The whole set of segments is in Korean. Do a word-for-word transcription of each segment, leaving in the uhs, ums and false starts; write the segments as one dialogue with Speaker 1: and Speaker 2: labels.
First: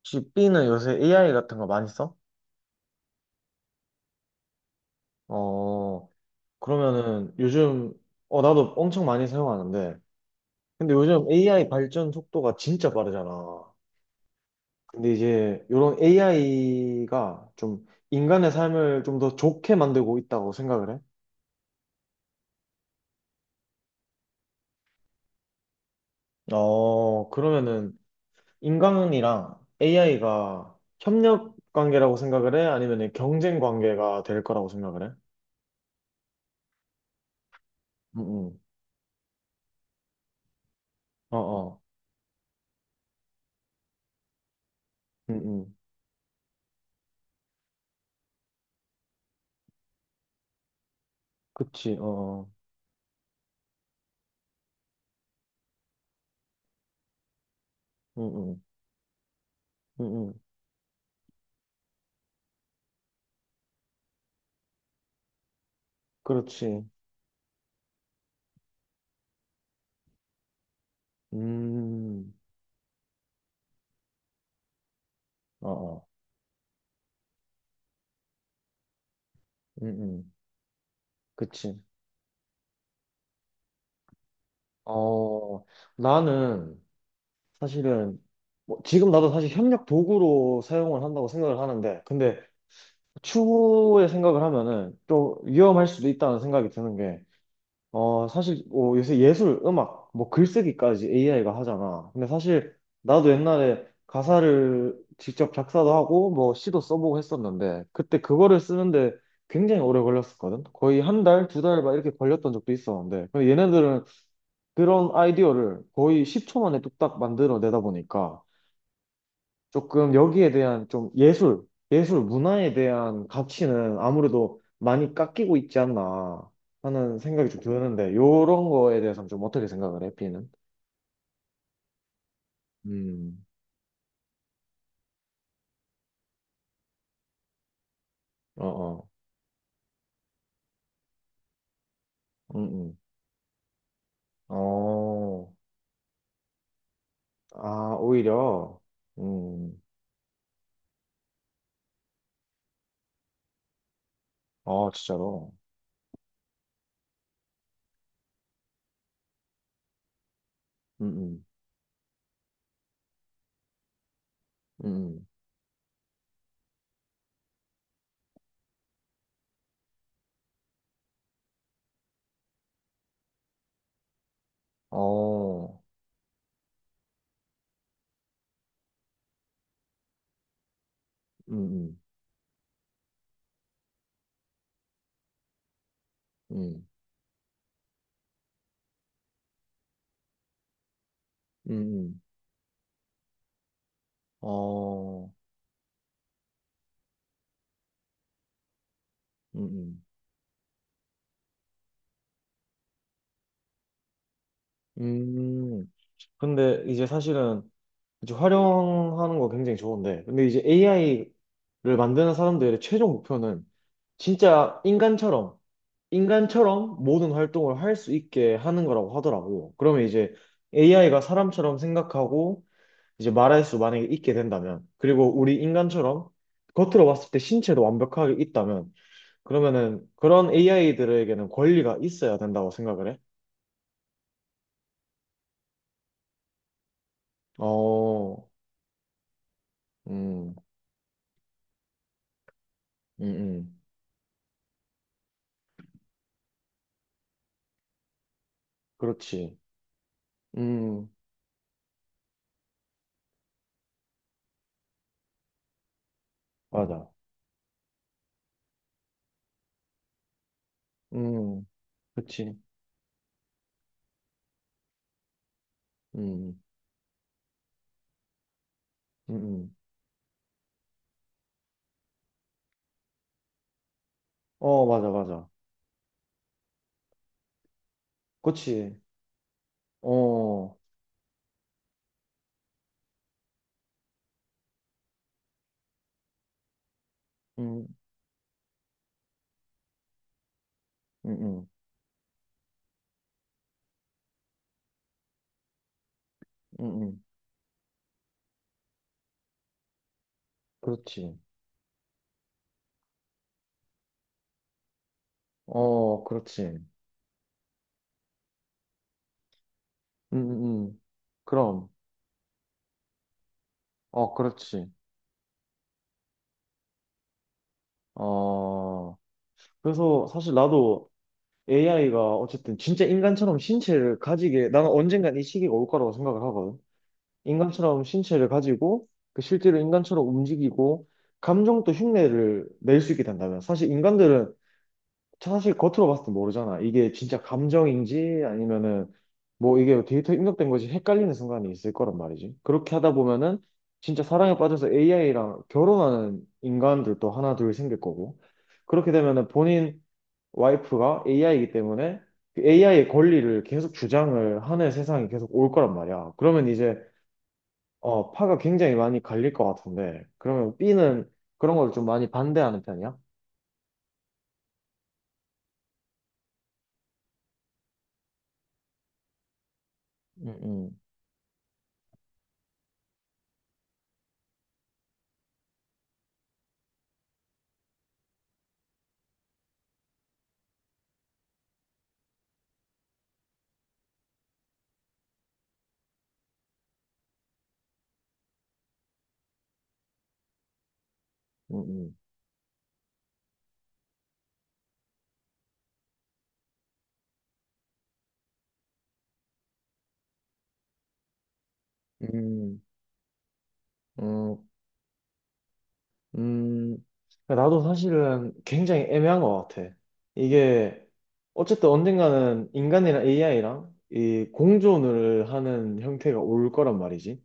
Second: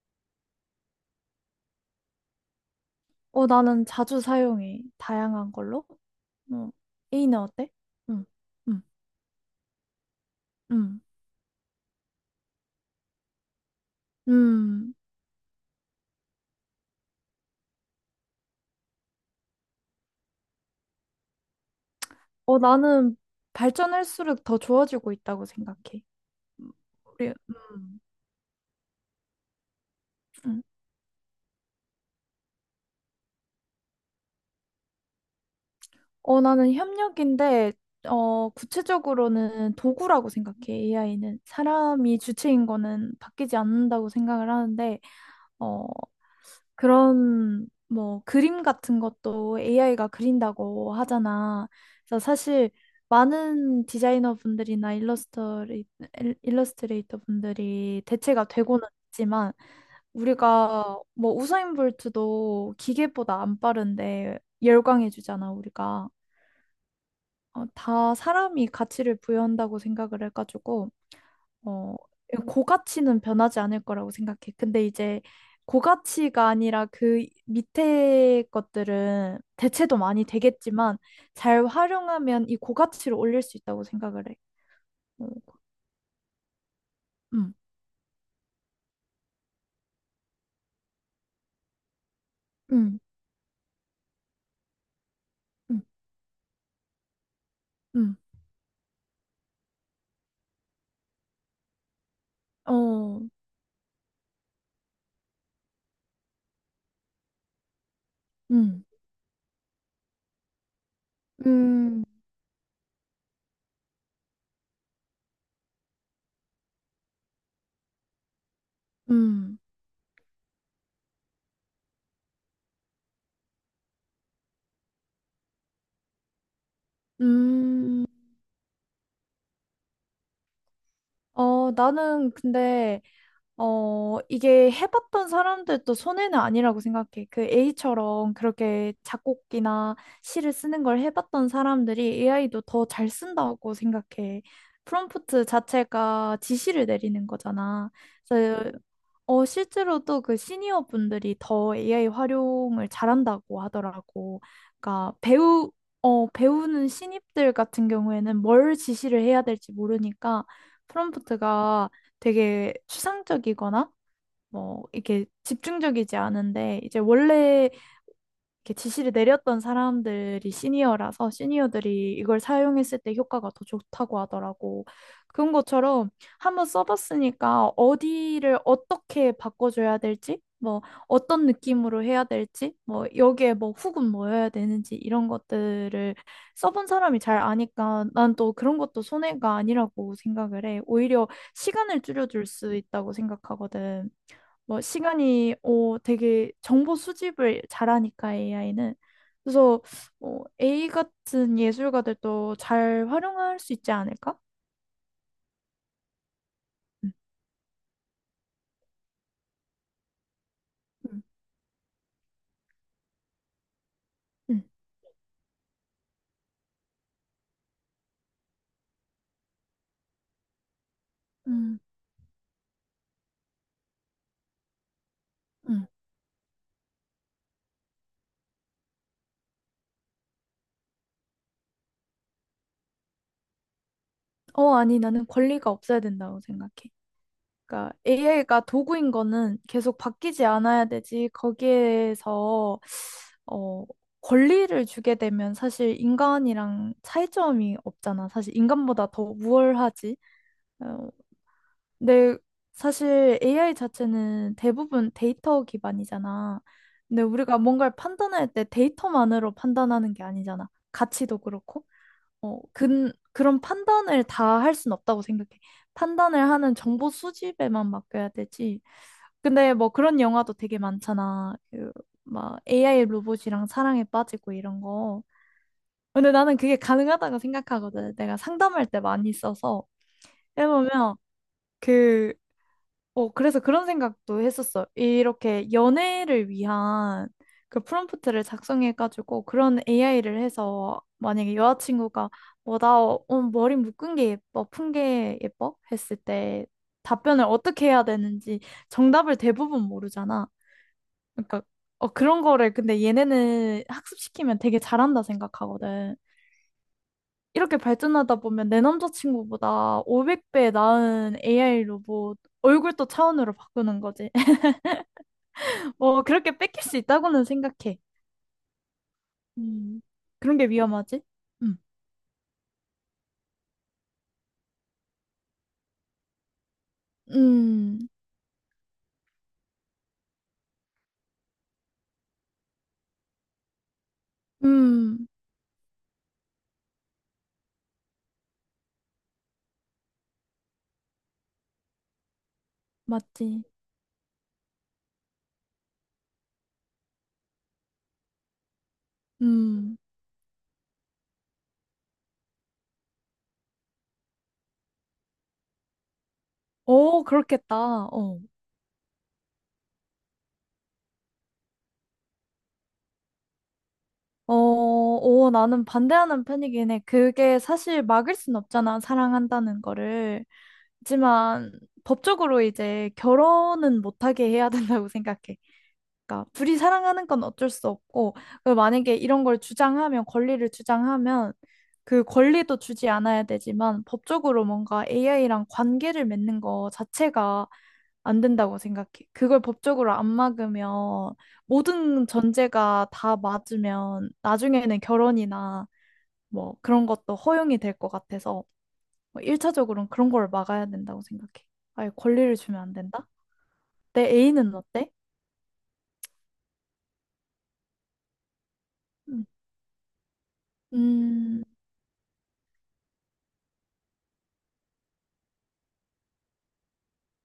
Speaker 1: 혹시 B는 요새 에이아이 같은 거 많이 써?
Speaker 2: 어, 나는 자주 사용해. 다양한 걸로.
Speaker 1: 어,
Speaker 2: 어,
Speaker 1: 그러면은
Speaker 2: A는 어때?
Speaker 1: 요즘,
Speaker 2: 응,
Speaker 1: 어, 나도
Speaker 2: 응,
Speaker 1: 엄청 많이 사용하는데, 근데
Speaker 2: 응,
Speaker 1: 요즘 에이아이 발전 속도가 진짜 빠르잖아.
Speaker 2: 음.
Speaker 1: 근데 이제 이런 에이아이가 좀 인간의 삶을 좀 더 좋게 만들고 있다고 생각을 해?
Speaker 2: 어, 나는 발전할수록 더 좋아지고 있다고 생각해. 음,
Speaker 1: 어,
Speaker 2: 우리,
Speaker 1: 그러면은
Speaker 2: 음,
Speaker 1: 인간이랑
Speaker 2: 응.
Speaker 1: 에이아이가 협력 관계라고 생각을 해? 아니면 경쟁 관계가 될 거라고 생각을 해?
Speaker 2: 어, 나는 협력인데,
Speaker 1: 응,
Speaker 2: 어,
Speaker 1: 응.
Speaker 2: 구체적으로는 도구라고 생각해.
Speaker 1: 어,
Speaker 2: 에이아이는
Speaker 1: 어.
Speaker 2: 사람이 주체인 거는 바뀌지 않는다고 생각을 하는데,
Speaker 1: 응, 응.
Speaker 2: 어, 그런 뭐 그림 같은 것도 에이아이가 그린다고 하잖아.
Speaker 1: 그치, 어,
Speaker 2: 그래서
Speaker 1: 어.
Speaker 2: 사실 많은 디자이너 분들이나 일러스트레이, 일러스트레이터 분들이
Speaker 1: 응,
Speaker 2: 대체가
Speaker 1: 응.
Speaker 2: 되고는 있지만
Speaker 1: 응, 응.
Speaker 2: 우리가 뭐 우사인볼트도 기계보다 안 빠른데 열광해주잖아 우리가.
Speaker 1: 그렇지.
Speaker 2: 어, 다 사람이 가치를 부여한다고 생각을 해가지고 어,
Speaker 1: 음,
Speaker 2: 고가치는 변하지 않을 거라고 생각해. 근데 이제
Speaker 1: 어, 어,
Speaker 2: 고가치가 아니라 그 밑에 것들은
Speaker 1: 음,
Speaker 2: 대체도 많이
Speaker 1: 음,
Speaker 2: 되겠지만 잘
Speaker 1: 그치.
Speaker 2: 활용하면 이 고가치를 올릴 수 있다고 생각을 해. 어,
Speaker 1: 어, 나는
Speaker 2: 음,
Speaker 1: 사실은 뭐 지금 나도 사실 협력 도구로 사용을 한다고 생각을 하는데, 근데
Speaker 2: 음,
Speaker 1: 추후에 생각을 하면은 또
Speaker 2: 음,
Speaker 1: 위험할 수도 있다는 생각이 드는
Speaker 2: 음,
Speaker 1: 어, 사실, 어, 요새 예술, 음악, 뭐 글쓰기까지 에이아이가 하잖아. 근데 사실,
Speaker 2: 어,
Speaker 1: 나도 옛날에 가사를 직접 작사도 하고, 뭐 시도 써보고 했었는데, 그때 그거를
Speaker 2: 음,
Speaker 1: 쓰는데 굉장히 오래 걸렸었거든? 거의 한 달, 두 달 막
Speaker 2: 음,
Speaker 1: 이렇게 걸렸던 적도 있었는데, 근데 얘네들은 그런 아이디어를 거의 십 초 만에 뚝딱 만들어 내다 보니까,
Speaker 2: 음,
Speaker 1: 조금 여기에 대한 좀 예술, 예술 문화에 대한 가치는 아무래도 많이 깎이고 있지 않나 하는 생각이 좀
Speaker 2: 음.
Speaker 1: 드는데, 요런 거에 대해서는 좀 어떻게 생각을 해, B는?
Speaker 2: 어, 나는 근데
Speaker 1: 음,
Speaker 2: 어, 이게 해봤던 사람들도 손해는 아니라고 생각해. 그 A처럼
Speaker 1: 어,
Speaker 2: 그렇게
Speaker 1: 어,
Speaker 2: 작곡이나 시를 쓰는 걸 해봤던 사람들이 에이아이도
Speaker 1: 음,
Speaker 2: 더
Speaker 1: 음.
Speaker 2: 잘 쓴다고 생각해. 프롬프트
Speaker 1: 어,
Speaker 2: 자체가 지시를 내리는 거잖아.
Speaker 1: 아,
Speaker 2: 그래서
Speaker 1: 오히려,
Speaker 2: 어,
Speaker 1: 음,
Speaker 2: 실제로 또 그 시니어 분들이 더 에이아이 활용을 잘한다고 하더라고.
Speaker 1: 어,
Speaker 2: 그러니까
Speaker 1: 진짜로,
Speaker 2: 배우, 어, 배우는 신입들 같은 경우에는 뭘 지시를 해야 될지 모르니까
Speaker 1: 음,
Speaker 2: 프롬프트가 되게 추상적이거나 뭐
Speaker 1: 음, 음,
Speaker 2: 이렇게
Speaker 1: 음.
Speaker 2: 집중적이지 않은데 이제 원래 이렇게 지시를 내렸던 사람들이 시니어라서 시니어들이 이걸 사용했을 때 효과가 더 좋다고 하더라고. 그런
Speaker 1: 어,
Speaker 2: 것처럼 한 번 써봤으니까 어디를 어떻게 바꿔줘야 될지, 뭐 어떤
Speaker 1: 음, 음,
Speaker 2: 느낌으로 해야 될지, 뭐 여기에 뭐 훅은 뭐여야 되는지 이런 것들을
Speaker 1: 음,
Speaker 2: 써본 사람이 잘 아니까 난 또 그런 것도 손해가 아니라고 생각을 해. 오히려
Speaker 1: 음,
Speaker 2: 시간을
Speaker 1: 음.
Speaker 2: 줄여줄 수 있다고 생각하거든. 뭐
Speaker 1: 어,
Speaker 2: 시간이 어 되게 정보 수집을 잘하니까 에이아이는
Speaker 1: 음,
Speaker 2: 그래서
Speaker 1: 음.
Speaker 2: 어, A 같은 예술가들도 잘 활용할 수 있지 않을까?
Speaker 1: 음, 근데 이제
Speaker 2: 음,
Speaker 1: 사실은 이제 활용하는 거 굉장히 좋은데. 근데 이제
Speaker 2: 음,
Speaker 1: 에이아이를 만드는 사람들의 최종 목표는
Speaker 2: 음,
Speaker 1: 진짜 인간처럼, 인간처럼 모든 활동을 할 수 있게 하는 거라고 하더라고. 그러면 이제 에이아이가 사람처럼
Speaker 2: 음,
Speaker 1: 생각하고 이제 말할 수 만약에 있게 된다면, 그리고 우리
Speaker 2: 음.
Speaker 1: 인간처럼 겉으로 봤을 때 신체도 완벽하게 있다면, 그러면은 그런 에이아이들에게는 권리가 있어야 된다고 생각을 해.
Speaker 2: 어 아니 나는 권리가 없어야 된다고 생각해. 그러니까
Speaker 1: 어,
Speaker 2: 에이아이가 도구인 거는 계속 바뀌지
Speaker 1: 음,
Speaker 2: 않아야 되지. 거기에서
Speaker 1: 음, 음.
Speaker 2: 어 권리를 주게 되면 사실 인간이랑 차이점이 없잖아. 사실 인간보다 더
Speaker 1: 그렇지.
Speaker 2: 우월하지.
Speaker 1: 음,
Speaker 2: 어, 근데 사실 에이아이 자체는 대부분 데이터 기반이잖아.
Speaker 1: 맞아.
Speaker 2: 근데 우리가 뭔가를 판단할 때 데이터만으로 판단하는 게 아니잖아. 가치도
Speaker 1: 음,
Speaker 2: 그렇고.
Speaker 1: 그치.
Speaker 2: 어, 근, 그런 판단을 다 할 순 없다고 생각해. 판단을
Speaker 1: 음,
Speaker 2: 하는 정보 수집에만 맡겨야 되지.
Speaker 1: 음, 음.
Speaker 2: 근데
Speaker 1: 음.
Speaker 2: 뭐 그런 영화도 되게 많잖아. 그, 막 에이아이 로봇이랑 사랑에 빠지고 이런
Speaker 1: 어, 맞아,
Speaker 2: 거.
Speaker 1: 맞아.
Speaker 2: 근데 나는 그게 가능하다고 생각하거든. 내가 상담할
Speaker 1: 그치.
Speaker 2: 때 많이 써서
Speaker 1: 어,
Speaker 2: 해보면 그... 어, 그래서 그런 생각도 했었어. 이렇게 연애를 위한 그
Speaker 1: 음,
Speaker 2: 프롬프트를 작성해가지고 그런 에이아이를 해서
Speaker 1: 음,
Speaker 2: 만약에
Speaker 1: 음,
Speaker 2: 여자친구가 뭐, 나 어, 오늘 머리 묶은 게 예뻐, 푼 게 예뻐? 했을 때
Speaker 1: 음, 음.
Speaker 2: 답변을 어떻게 해야 되는지 정답을 대부분 모르잖아.
Speaker 1: 그렇지.
Speaker 2: 그러니까 어, 그런 거를 근데 얘네는 학습시키면 되게 잘한다 생각하거든.
Speaker 1: 어, 그렇지. 음,
Speaker 2: 이렇게 발전하다 보면 내 남자친구보다 오백 배
Speaker 1: 음, 음.
Speaker 2: 나은 에이아이
Speaker 1: 그럼.
Speaker 2: 로봇 얼굴도 차원으로 바꾸는 거지.
Speaker 1: 어, 그렇지.
Speaker 2: 어, 그렇게 뺏길 수 있다고는 생각해.
Speaker 1: 어,
Speaker 2: 음,
Speaker 1: 그래서 사실
Speaker 2: 그런 게
Speaker 1: 나도
Speaker 2: 위험하지? 음,
Speaker 1: 에이아이가 어쨌든 진짜 인간처럼 신체를 가지게, 나는 언젠간 이 시기가 올 거라고 생각을 하거든. 인간처럼
Speaker 2: 음,
Speaker 1: 신체를 가지고, 그 실제로 인간처럼 움직이고, 감정도 흉내를 낼 수 있게 된다면, 사실 인간들은
Speaker 2: 음,
Speaker 1: 사실 겉으로 봤을 때 모르잖아. 이게 진짜 감정인지 아니면은 뭐 이게 데이터 입력된 것이 헷갈리는 순간이 있을 거란 말이지. 그렇게 하다
Speaker 2: 맞지.
Speaker 1: 보면은 진짜 사랑에 빠져서 에이아이랑 결혼하는 인간들도 하나 둘 생길 거고. 그렇게 되면은
Speaker 2: 음,
Speaker 1: 본인 와이프가 에이아이이기 때문에 에이아이의 권리를 계속 주장을 하는 세상이 계속 올 거란 말이야. 그러면 이제
Speaker 2: 오, 그렇겠다.
Speaker 1: 어,
Speaker 2: 어,
Speaker 1: 파가 굉장히 많이 갈릴 것 같은데. 그러면 B는 그런 걸 좀 많이 반대하는 편이야?
Speaker 2: 어, 오, 나는 반대하는 편이긴 해. 그게 사실 막을 순 없잖아, 사랑한다는 거를.
Speaker 1: 음, 음,
Speaker 2: 하지만 법적으로 이제 결혼은 못하게 해야 된다고 생각해. 그러니까 둘이 사랑하는 건 어쩔 수 없고, 그리고 만약에 이런 걸 주장하면, 권리를 주장하면 그 권리도 주지 않아야 되지만 법적으로 뭔가 에이아이랑 관계를 맺는 거 자체가 안 된다고 생각해. 그걸 법적으로 안 막으면
Speaker 1: 음,
Speaker 2: 모든 전제가 다 맞으면 나중에는 결혼이나 뭐 그런 것도 허용이 될 것 같아서 뭐 일 차적으로는 그런 걸 막아야 된다고 생각해. 아예
Speaker 1: 음.
Speaker 2: 권리를 주면
Speaker 1: 음.
Speaker 2: 안 된다? 내
Speaker 1: 음,
Speaker 2: 애인은 어때?
Speaker 1: 음, 나도 사실은 굉장히 애매한
Speaker 2: 음,
Speaker 1: 것 같아. 이게,
Speaker 2: 음,
Speaker 1: 어쨌든 언젠가는 인간이랑 에이아이랑 이 공존을 하는 형태가 올 거란 말이지.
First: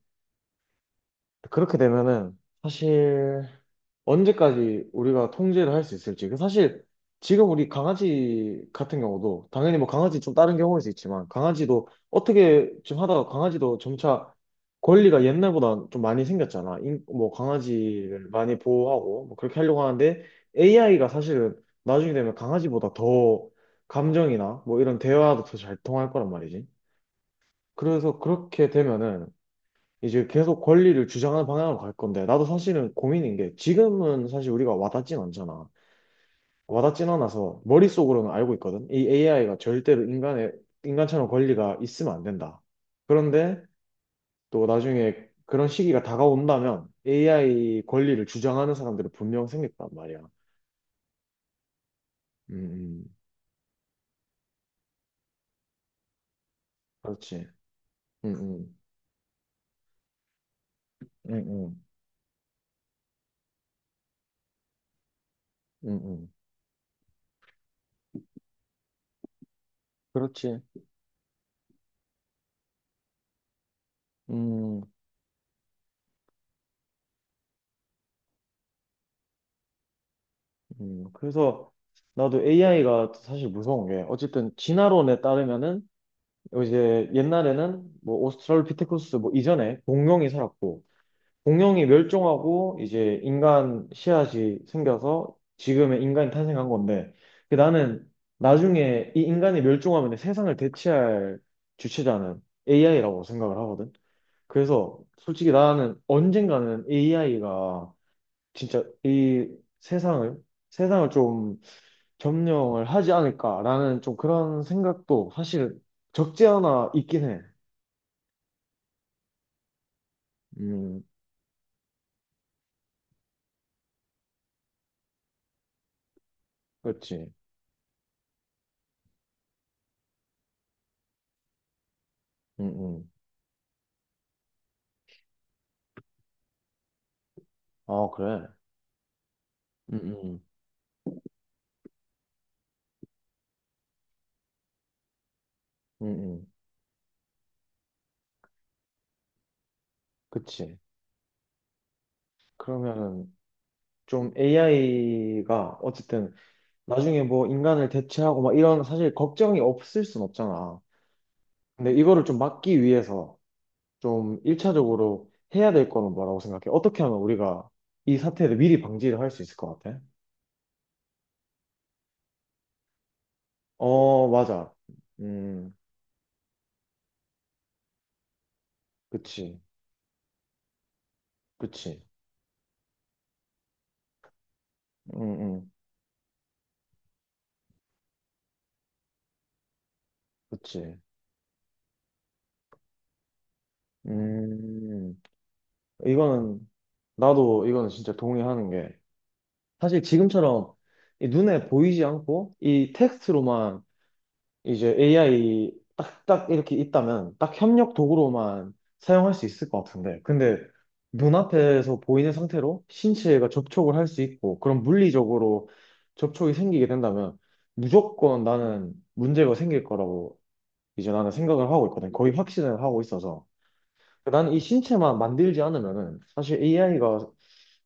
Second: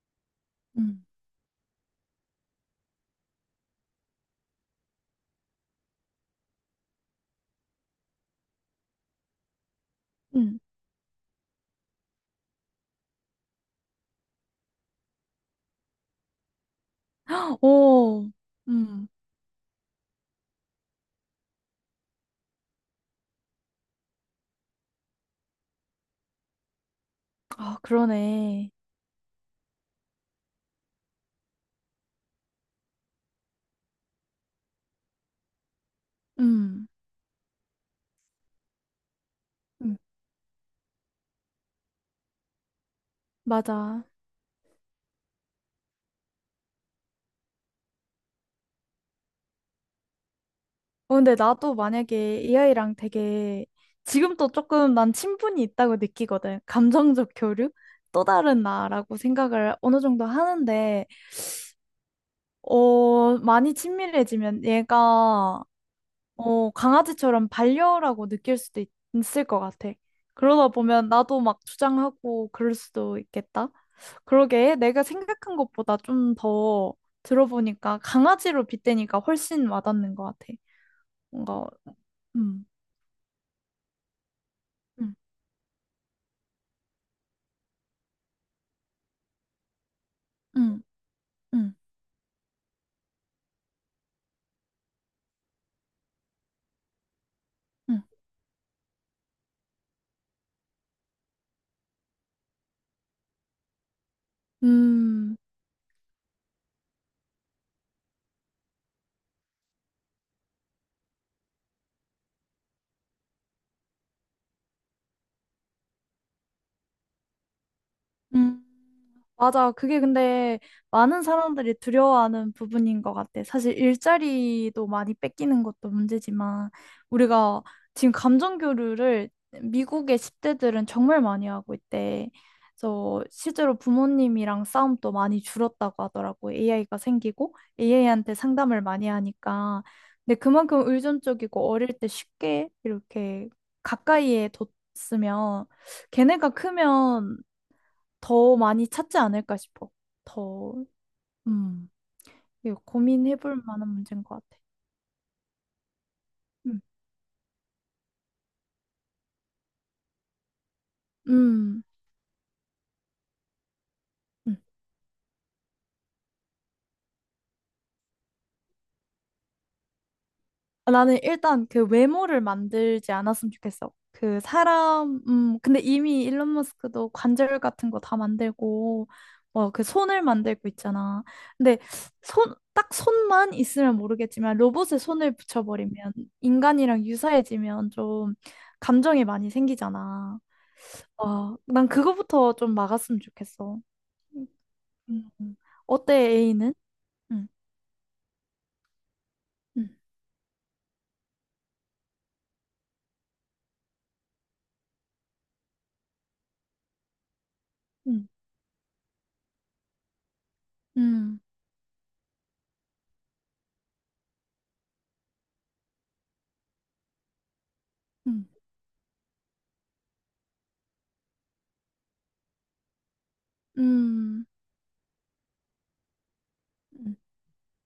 Speaker 2: 음,
Speaker 1: 그렇게 되면은 사실 언제까지 우리가 통제를 할 수 있을지. 그 사실 지금 우리 강아지 같은 경우도 당연히 뭐 강아지 좀 다른
Speaker 2: 음.
Speaker 1: 경우일 수 있지만 강아지도 어떻게 좀 하다가 강아지도 점차 권리가 옛날보다 좀 많이 생겼잖아. 인- 뭐
Speaker 2: 헉,
Speaker 1: 강아지를
Speaker 2: 오,
Speaker 1: 많이
Speaker 2: 음.
Speaker 1: 보호하고 뭐 그렇게 하려고 하는데 에이아이가 사실은 나중에 되면 강아지보다 더 감정이나 뭐 이런 대화도 더 잘 통할 거란 말이지.
Speaker 2: 아,
Speaker 1: 그래서 그렇게
Speaker 2: 그러네.
Speaker 1: 되면은 이제 계속 권리를 주장하는 방향으로 갈 건데, 나도 사실은 고민인 게, 지금은 사실 우리가 와닿진 않잖아.
Speaker 2: 음,
Speaker 1: 와닿진 않아서, 머릿속으로는 알고 있거든? 이 에이아이가
Speaker 2: 음.
Speaker 1: 절대로 인간의, 인간처럼 권리가 있으면 안 된다. 그런데
Speaker 2: 맞아.
Speaker 1: 또 나중에 그런 시기가 다가온다면, 에이아이 권리를 주장하는 사람들은 분명 생겼단 말이야. 음,
Speaker 2: 어, 근데 나도 만약에 에이아이랑
Speaker 1: 음.
Speaker 2: 되게 지금도 조금 난 친분이 있다고 느끼거든. 감정적
Speaker 1: 그렇지.
Speaker 2: 교류? 또
Speaker 1: 음,
Speaker 2: 다른
Speaker 1: 음.
Speaker 2: 나라고 생각을 어느 정도 하는데,
Speaker 1: 음, 음.
Speaker 2: 어, 많이 친밀해지면 얘가,
Speaker 1: 음, 음.
Speaker 2: 어, 강아지처럼 반려라고 느낄 수도 있, 을것 같아.
Speaker 1: 그렇지.
Speaker 2: 그러다 보면 나도 막 주장하고 그럴 수도 있겠다. 그러게
Speaker 1: 음,
Speaker 2: 내가 생각한 것보다 좀 더 들어보니까 강아지로 빗대니까 훨씬 와닿는 것 같아.
Speaker 1: 음.
Speaker 2: 뭔가,
Speaker 1: 그래서 나도
Speaker 2: 음.
Speaker 1: 에이아이가 사실 무서운 게, 어쨌든
Speaker 2: 음.
Speaker 1: 진화론에 따르면은, 이제 옛날에는 뭐 오스트랄로피테쿠스 뭐 이전에 공룡이
Speaker 2: 음.
Speaker 1: 살았고
Speaker 2: 응,
Speaker 1: 공룡이 멸종하고 이제 인간 씨앗이 생겨서 지금의 인간이 탄생한 건데 그
Speaker 2: 응.
Speaker 1: 나는 나중에 이 인간이 멸종하면 세상을 대체할 주체자는 에이아이라고 생각을 하거든. 그래서
Speaker 2: 음,
Speaker 1: 솔직히 나는 언젠가는 에이아이가 진짜 이 세상을 세상을 좀 점령을 하지 않을까라는 좀 그런 생각도 사실 적지 않아 있긴 해.
Speaker 2: 음. 맞아. 그게 근데
Speaker 1: 음,
Speaker 2: 많은 사람들이 두려워하는 부분인 것 같아. 사실 일자리도 많이 뺏기는 것도 문제지만
Speaker 1: 그렇지.
Speaker 2: 우리가 지금 감정 교류를 미국의 십 대들은 정말 많이 하고 있대.
Speaker 1: 음, 음.
Speaker 2: 그래서 실제로 부모님이랑 싸움도 많이 줄었다고 하더라고. 에이아이가 생기고
Speaker 1: 아,
Speaker 2: 에이아이한테
Speaker 1: 그래.
Speaker 2: 상담을 많이 하니까.
Speaker 1: 음,
Speaker 2: 근데
Speaker 1: 음,
Speaker 2: 그만큼 의존적이고 어릴 때 쉽게 이렇게 가까이에 뒀으면
Speaker 1: 음,
Speaker 2: 걔네가
Speaker 1: 음.
Speaker 2: 크면 더 많이 찾지 않을까 싶어. 더,
Speaker 1: 그치.
Speaker 2: 음, 이거
Speaker 1: 그러면은
Speaker 2: 고민해볼 만한 문제인
Speaker 1: 좀
Speaker 2: 것 같아.
Speaker 1: 에이아이가 어쨌든
Speaker 2: 음,
Speaker 1: 나중에 뭐 인간을 대체하고 막 이런 사실 걱정이 없을 순 없잖아.
Speaker 2: 음,
Speaker 1: 근데 이거를 좀 막기 위해서 좀
Speaker 2: 음.
Speaker 1: 일 차적으로 해야 될 거는 뭐라고 생각해? 어떻게 하면 우리가 이 사태를 미리 방지를 할 수 있을 것 같아?
Speaker 2: 아, 나는 일단 그 외모를 만들지 않았으면 좋겠어.
Speaker 1: 어,
Speaker 2: 그
Speaker 1: 맞아.
Speaker 2: 사람, 음,
Speaker 1: 음,
Speaker 2: 근데 이미 일론 머스크도 관절 같은 거 다 만들고,
Speaker 1: 그치.
Speaker 2: 뭐 그 손을 만들고 있잖아. 근데
Speaker 1: 그치.
Speaker 2: 손, 딱 손만 있으면 모르겠지만 로봇에
Speaker 1: 음,
Speaker 2: 손을
Speaker 1: 음,
Speaker 2: 붙여버리면 인간이랑 유사해지면 좀 감정이 많이 생기잖아.
Speaker 1: 그치.
Speaker 2: 와, 난 그거부터 좀 막았으면 좋겠어.
Speaker 1: 음,
Speaker 2: 음. 어때,
Speaker 1: 이거는,
Speaker 2: A는? 응,
Speaker 1: 나도 이거는 진짜 동의하는 게,
Speaker 2: 응,
Speaker 1: 사실 지금처럼 이 눈에 보이지 않고 이 텍스트로만 이제 에이아이 딱딱 이렇게 있다면 딱 협력
Speaker 2: 응,
Speaker 1: 도구로만 사용할 수 있을 것 같은데. 근데
Speaker 2: 응,
Speaker 1: 눈앞에서 보이는 상태로 신체가 접촉을 할 수 있고 그런 물리적으로 접촉이 생기게 된다면 무조건
Speaker 2: 응,
Speaker 1: 나는 문제가 생길 거라고 이제 나는 생각을 하고 있거든. 거의 확신을 하고 있어서.
Speaker 2: 응,
Speaker 1: 나는 이 신체만 만들지 않으면은 사실
Speaker 2: 응,
Speaker 1: 에이아이가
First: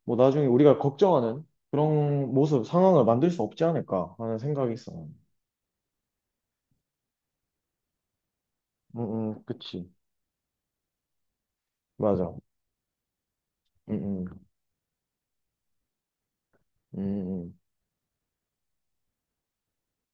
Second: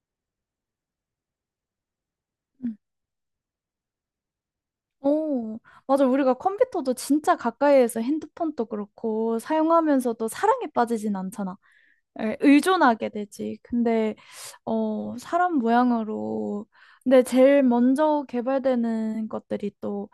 Speaker 1: 뭐 나중에 우리가 걱정하는 그런 모습,
Speaker 2: 음.
Speaker 1: 상황을 만들 수 없지 않을까 하는 생각이 있어.
Speaker 2: 오, 맞아. 우리가 컴퓨터도 진짜 가까이에서 핸드폰도
Speaker 1: 응,
Speaker 2: 그렇고
Speaker 1: 응, 그치.
Speaker 2: 사용하면서도 사랑에 빠지진 않잖아.
Speaker 1: 맞아.
Speaker 2: 에, 의존하게 되지. 근데,
Speaker 1: 응, 응.
Speaker 2: 어, 사람 모양으로. 근데
Speaker 1: 음,
Speaker 2: 제일 먼저 개발되는 것들이 또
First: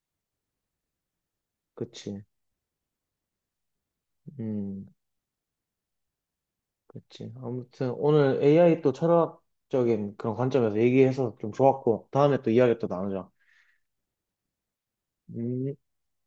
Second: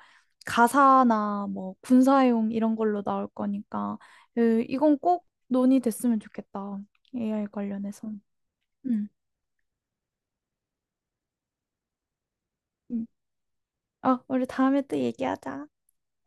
Speaker 2: 가사나 뭐
Speaker 1: 그치.
Speaker 2: 군사용 이런 걸로 나올 거니까, 으,
Speaker 1: 음,
Speaker 2: 이건 꼭 논의됐으면 좋겠다.
Speaker 1: 그치.
Speaker 2: 에이아이
Speaker 1: 아무튼
Speaker 2: 관련해서.
Speaker 1: 오늘 에이아이 또
Speaker 2: 응.
Speaker 1: 철학적인 그런 관점에서 얘기해서 좀 좋았고, 다음에 또 이야기 또
Speaker 2: 응.
Speaker 1: 나누자.
Speaker 2: 어, 우리 다음에 또 얘기하자.
Speaker 1: 음.